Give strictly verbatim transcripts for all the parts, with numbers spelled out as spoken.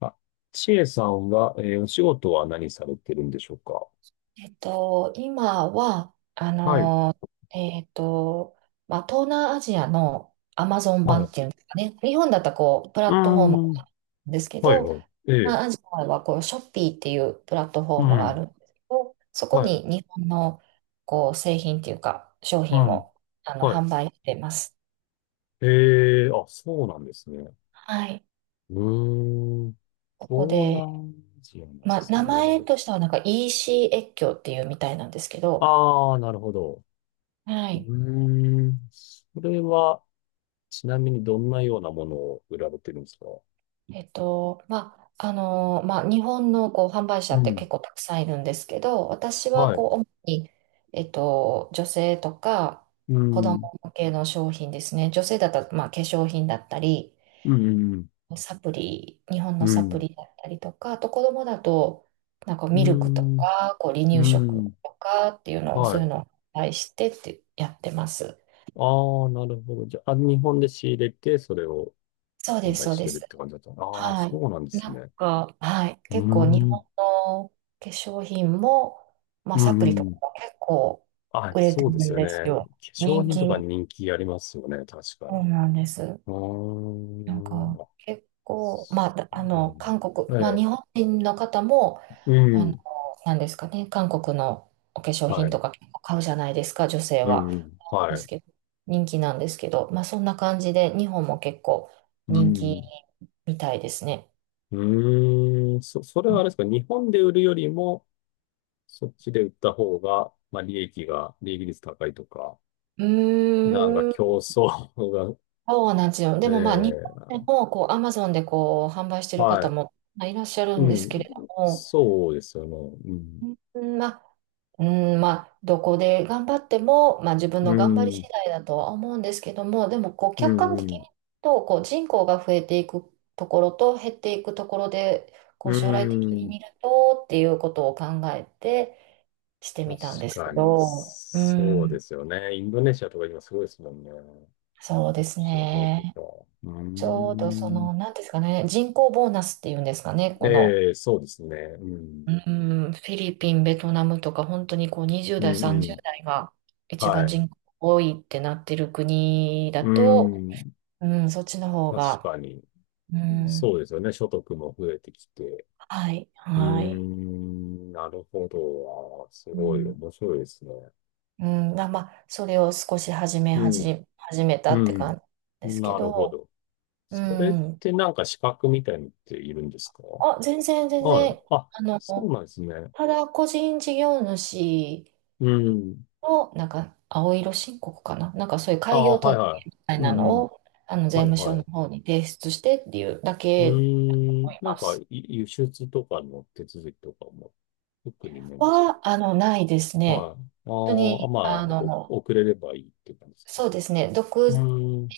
あ、ちえさんは、えーお仕事は何されてるんでしょうか？えっと、今は、あはい。の、えっと、まあ、東南アジアのアマゾンは版い。っうていうんですかね。日本だったらこう、プラーットフォームなん。んですけはい、ど、東はい。ええ。南アジアはこう、ショッピーっていうプラットフォーうムがあん。るんですけど、そこはい。に日本のこう、製品っていうか、商う品ん。をあのはい。販売してます。ええ、あ、そうなんですね。はい。うーん。ここ東で、南アジアなんでまあ、すね。名なる前ほとしてはなんか エーシー 越境っていうみたいなんですけど。ど、ああ、なるほど。はうい。ーん。それは、ちなみにどんなようなものを売られてるんですか？えっと、まあ、あの、まあ、日本のこう販売者うってん。結構たくさんいるんですけど、私ははい。こう、主に、えっと、女性とかう子供ん。向けの商品ですね。女性だったら、まあ、化粧品だったり、うん。サプリ、日本のうサプん。リだったりとか、あと子供だと、なんかうミルクとん。か、こう、離うん。乳う食ん。うんとかっていうのを、そはういうい。のを販売してってやってます。ああ、なるほど。じゃあ、日本で仕入れて、それをそう販です、売そうしでてるっす。て感じだったの。ああ、はそうなんでい。すなんね。か、はい。うー結構日ん。本の化粧品も、まうあサんプリとうかん。も結構あ、売れてそうるですんよですね。化よ。粧人品とか気。人気ありますよね。確かそうに。なんです。うーなんかん。あ、結構、まそあ、だあうなの？の、韓国、まえあえ。日本人の方も、うあの、ん。なんですかね、韓国のお化粧は品とい。か結構買うじゃないですか、女性うんは。うん。ではすい。けど、人気なんですけど、まあそんな感じで日本も結構う人気ん。みたいですね。うーん。そ、それはあれですか？日本で売るよりも、そっちで売った方が、まあ、利益が、利益率高いとか。うなんかーん。競争が。そうなんですよ。でえもまあ、日本え、でもこう、アマゾンでこう、販売してるは方い。もまあいらっしゃるんうですけん。れども、そうですよね。うん。うんまあ、うんまあ、どこで頑張っても、まあ、自分うの頑張り次ん。第だとは思うんですけども、でもこう、う客観的にん。言うと、こう、人口が増えていくところと減っていくところで、こうう、将来的にん。見るとっていうことを考えてして確みたんですけかに、ど、うそうでん、すよね。インドネシアとか今すごいですもんね。こそうっですちの方とね。か。うちょうどそん。の、なんですかね、人口ボーナスっていうんですかね、この、ええ、そうですね。うん。うん、フィリピン、ベトナムとか、本当にこうにじゅうう代、ん。うさんじゅうん。代が一は番い。人口多いってなってる国だうと、ん。うん、そっちの方確が、かに、うん、そうですよね。所得も増えてきて。はい、うーはい。ん。なるほど。あー、すうごいん、面白いですね。うんだまあ、それを少し始め、うん。始始めたうってん。感じですけなるほど、ど。うそれっん、てなんか資格みたいのっているんですか？あ、全然、全はい。然、あ、あその、うなんですね。ただ個人事業主、うん。の、なんか、青色申告かななんかそういうあ開あ、業はい届はみたいい。うなんうのん。を、あの、税はい務署はのい。方に提出してっていうだうけだとー思ん。いなんまか、す。い輸出とかの手続きとかも、特にないんですか？は、あの、ないですね。はい。あ本当ーあ、に、まああ、おの、遅れればいいって感じですか？そうですね。独う自で、ーん。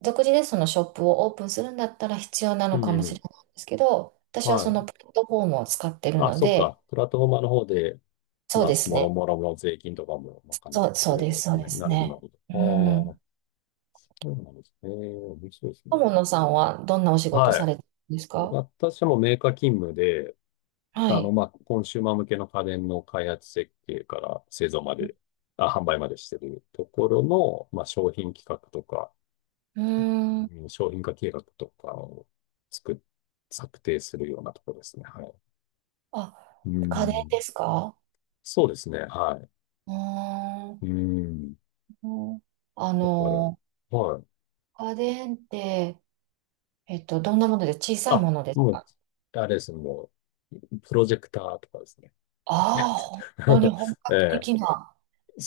独自でそのショップをオープンするんだったら必要なうのんかもうしれん。ないんですけど、私ははそのい。プラットフォームを使ってるあ、のそっで、か。プラットフォーマーの方で、そうまあ、ですもろね。もろの税金とかも賄っそう、てくそうれでたやす、つそうでね。すなるほど、なね。るうん。ほど。そうなんですね。面白いですね。友野さんはどんなお仕事はさい。れてるんですか？私もメーカー勤務で、はあの、い。まあ、コンシューマー向けの家電の開発設計から製造まで、あ、販売までしてるところの、まあ、商品企画とか、うーん。うん、商品化計画とかを作っ、策定するようなところですね。はい。あ、う家電でん。すか？そうですね。はうーい。うん。ん。あだから、の、はい。家電って、えっと、どんなもので小さいあ、ものですもう、か？あれですね。もう、プロジェクターとかですね。違っああ、た。本当に本 え格的え、な。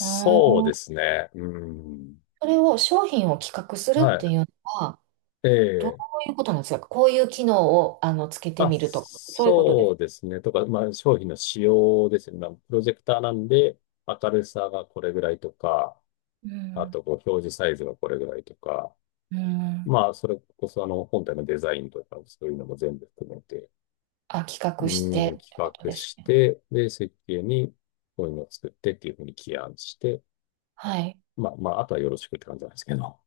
ううーでん。すね。うん。それを、商品を企画するってはいうのは、い。えどうえ。いうことなんですか？こういう機能を、あの、つけてあ、みるとか、そういうことでそすうか？ですね。とか、まあ、商品の仕様ですね。まあ、プロジェクターなんで、明るさがこれぐらいとか、うあん。と、こう、表示サイズがこれぐらいとか、うん。まあ、それこそ、あの、本体のデザインとか、そういうのも全部含めて、あ、企画してうん、っ企てこと画ですしね。て、で、設計に、こういうのを作ってっていうふうに起案して、はい。まあ、まあ、あとはよろしくって感じなんですけど。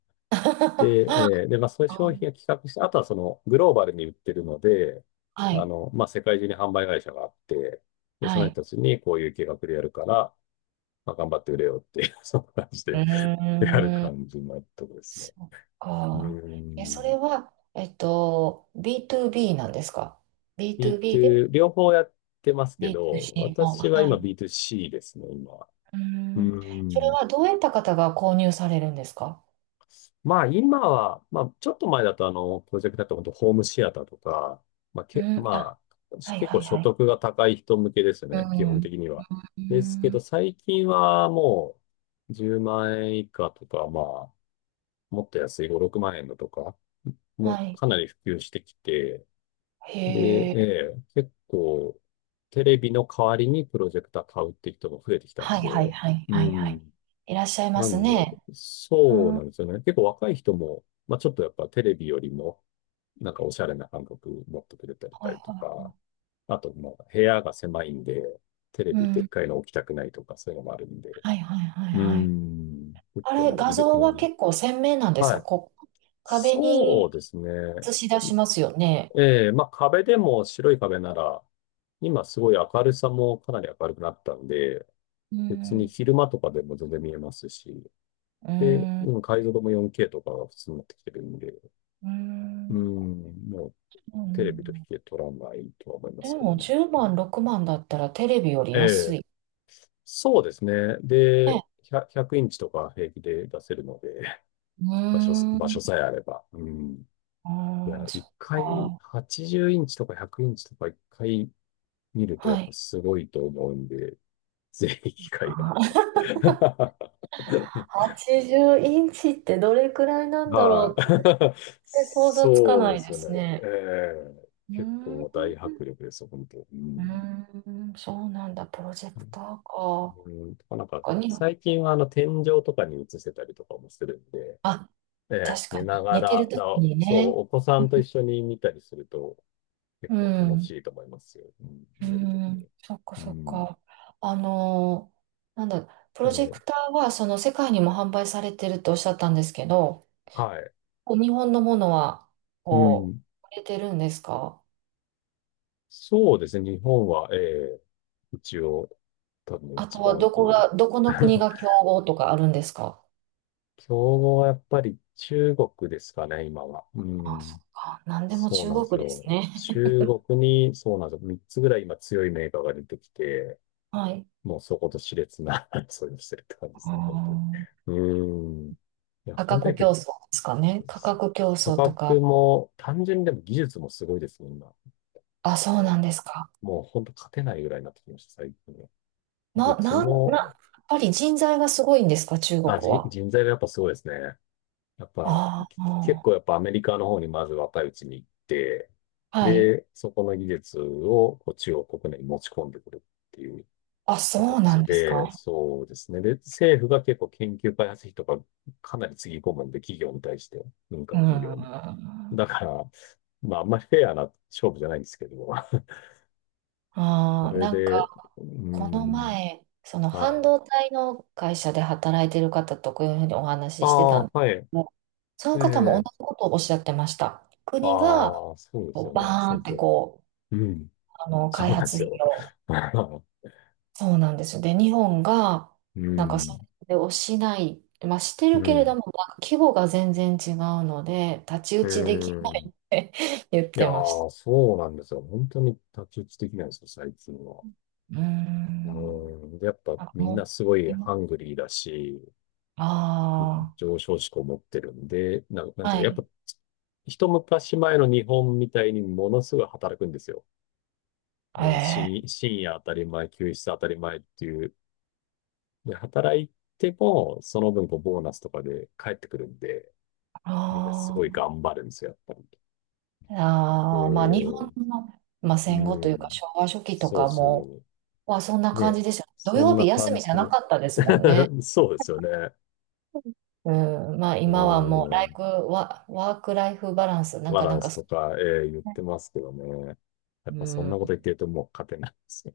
で、えーで、まあ、そういう商品を企画して、あとはその、グローバルに売ってるので、はあい。の、まあ、世界中に販売会社があって、で、そはのい。人たちにこういう計画でやるから、まあ、頑張って売れよっていう そんな感じうで やるーん。感じのとこですね。そっうーか。え、それん。は、えっと、ビーツービー なんですか ?ビーツービー で ビーツー、両方やってますけど、ビーツーシー の。私はは今 い。ビーツーシー ですね、今。うーうーん。それん。はどういった方が購入されるんですか？まあ今は、まあちょっと前だとあの、プロジェクトだと本当ホームシアターとか、まあうけ、ん。あ、まあ、はい結は構い所はい。得が高い人向けですうね、基ん。本う的には。ですけん。ど最近はもうじゅうまん円以下とか、まあ、もっと安いご、ろくまん円のとか、もはうい。かなり普及してきて、で、へええ。え結構テレビの代わりにプロジェクター買うって人も増えてきたはんいはいで、はいうはいはい。ん。いらっしゃいまなすんで、ね。うそうん。はなんですよね。結構若い人も、まあちょっとやっぱテレビよりも、なんかおしゃれな感覚持ってくれていたりとはか、あと、まあ部屋が狭いんで、テレい。うビでっん。かいの置きたくないとか、そういうのもあるんで。はいはいはいうーはい。ん。結あ構れ、なんか画いる、い像ろはんな。結構鮮明なんですはか？い。こう、壁そにうですね。映し出しますよね。ええ、まあ壁でも白い壁なら、今すごい明るさもかなり明るくなったんで、う別にん、昼間とかでも全然見えますし、うで、ん、うん、解像度も ヨンケー とかが普通になってきてるんで、ううん、ん、もううテレビと比ん。較取らないとは思いまですけどもね。じゅうまん、ろくまんだったらテレビよりえ安え、い。そうですね。で、ね。ひゃく、ひゃくインチとか平気で出せるので、うー 場所、場ん、所うさえあれば。うん。ーいや、ん、そ一っ回、か。はちじゅうインチとかひゃくインチとか一回見るとやっはぱい。すごいと思うんで、ぜひ機会がああーったら。はちじゅうインチってどれくらいなんだろはい。うって、全 然想像つかそうなでいすでよね。すね。ええうー結ん、構大う迫力ですよ、本当。うん。ーん、そうなんだ、プロジェクターか。うん、とかなんか、他に最近はあの天井とかに映せたりとかもするんで、あ、ええ確か寝なに、が寝てるら、とだ、きにそう、ね。お子さんと一緒に見たりするとう結構楽ん。しいと思いますよ。うん、う寝るときん、に。そっかうそっん。か。あのー、なんだ、プロジェえクえ、ターはその世界にも販売されてるとおっしゃったんですけど、はい。こう日本のものはうこん。う、売れてるんですか？そうですね、日本は、ええ一応、多分あと一は番、どうこん。 が、どこの国 が競合とかあるんですか？競合はやっぱり中国ですかね、今は。うあ、そっん。か。なんでもそう中なんです国ですよ。ね。中国に、そうなんですよ。みっつぐらい今強いメーカーが出てきて、はい。もうそこと熾烈な 争いをしてるって感じでうーすね、本当に。ん。うん。いや、価本当や格っぱ競り、争ですかね。価格競価争とか。格も、単純にでも技術もすごいですね、今。あ、そうなんもですか。う、もう本当勝てないぐらいになってきました、最近は。技な、術なん、な、やも、っぱり人材がすごいんですか、中国あ、人は。人材がやっぱすごいですね。やっぱ、ああ、きう結構やん。っぱアメリカの方にまず若いうちに行って、はい。で、そこの技術をこう中国国内に持ち込んでくるっていうあ、そうな形んですで、か。そうですね。で、政府が結構研究開発費とかかなりつぎ込むんで、企業に対して、民う間ん。企業に。あだから、まああんまりフェアな勝負じゃないんですけど、そあ、れなんで、うか、ーこのん、前、そのは半い。導体の会社で働いてる方とこういうふうにおあ話ししてたあ、んではい。すけど、そえの方もえ同じことをおっしゃってました。国がああ、そうでこすようバね。そーンっうそてう。こう、うん。あの、そ開うなんで発す費よ。を、そうなんですよ。で、日本が、うなんかそん。れをしない、まあ、してうるけれどん。も、なんか規模が全然違うので、太刀打うちできないん。って言っいやてましー、た。そうなんですよ。本当に太刀打ち的なんですよ、最近は。うーうん。ん。で、やっぱあ、みんなもすごいう、いなハングリーだし、あ上昇志向持ってるんで、な、なんあ、ていはうか、やっい。ぱ一昔前の日本みたいにものすごい働くんですよ。えもうえ、深、深夜当たり前、休日当たり前っていう。で、働いても、その分こうボーナスとかで帰ってくるんで、あみんなすごいー頑張るんですよ、やっぱり。あー、まあ日で、本の、まあ、戦後とういうかん。昭和初期とそうかも、そまあそんなう。感ね。じですよ。土そん曜な日休感みじゃじなの。かったですもんね。そうですよね。うん、まあう今はもうラーイん。フワ、ワークライフバランス、なんバかなラんンかスそ、とか、えー言ってますけどね。やっうぱそんなん、こと言ってるともう勝てないですね。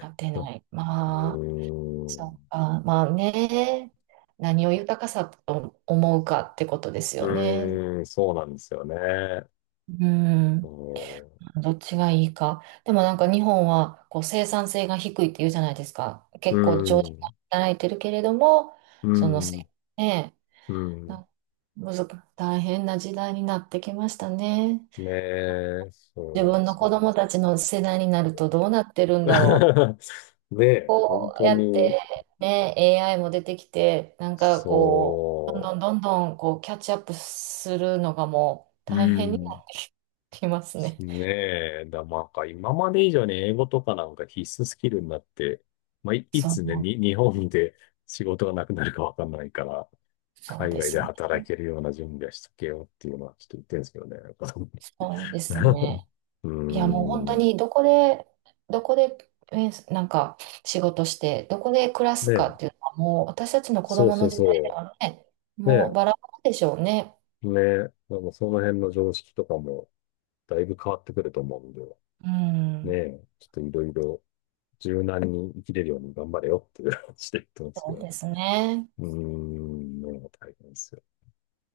なってな い。まあ、うん。うーそん。うか、まあね、何を豊かさと思うかってことですうよね。ーん、そうなんですよね。ううーん。ん。どっちがいいか。でもなんか日本はこう生産性が低いって言うじゃないですか。う結構長時ー間ん。働いてるけれども、うーそのせ、ん。ねうえ、ん、なむずか、大変な時代になってきましたね。ねえ、そう自なん分でのす子よ。供たちの世代になるとどうなってるんだろう。ねえ、本こう当やっに、てね、エーアイ も出てきて、なんかこう、どんそどんどんどんこうキャッチアップするのがもうう。う大変になん。ってきますね。ねえ、だ、まあか今まで以上に英語とかなんか必須スキルになって、まあ、い、いそつね、う、に、日本で仕事がなくなるかわかんないから、そう海で外すでね。働けるような準備はしとけよっていうのはちょっと言ってるんですけどね。なんか。 そうですね。うーいや、もう本当ん。にどこで、どこで、えーなんか仕事して、どこで暮らすかっていうね、のは、もう私たちの子そう供そのう時代でそはね、う。もねうバラバラでしょうね。ねでもその辺の常識とかもだいぶ変わってくると思うんで、うん、ね、ちょっといろいろ柔軟に生きれるように頑張れよっていう話で言ってますけそうどね。ですね。うーん、もう大変ですよね。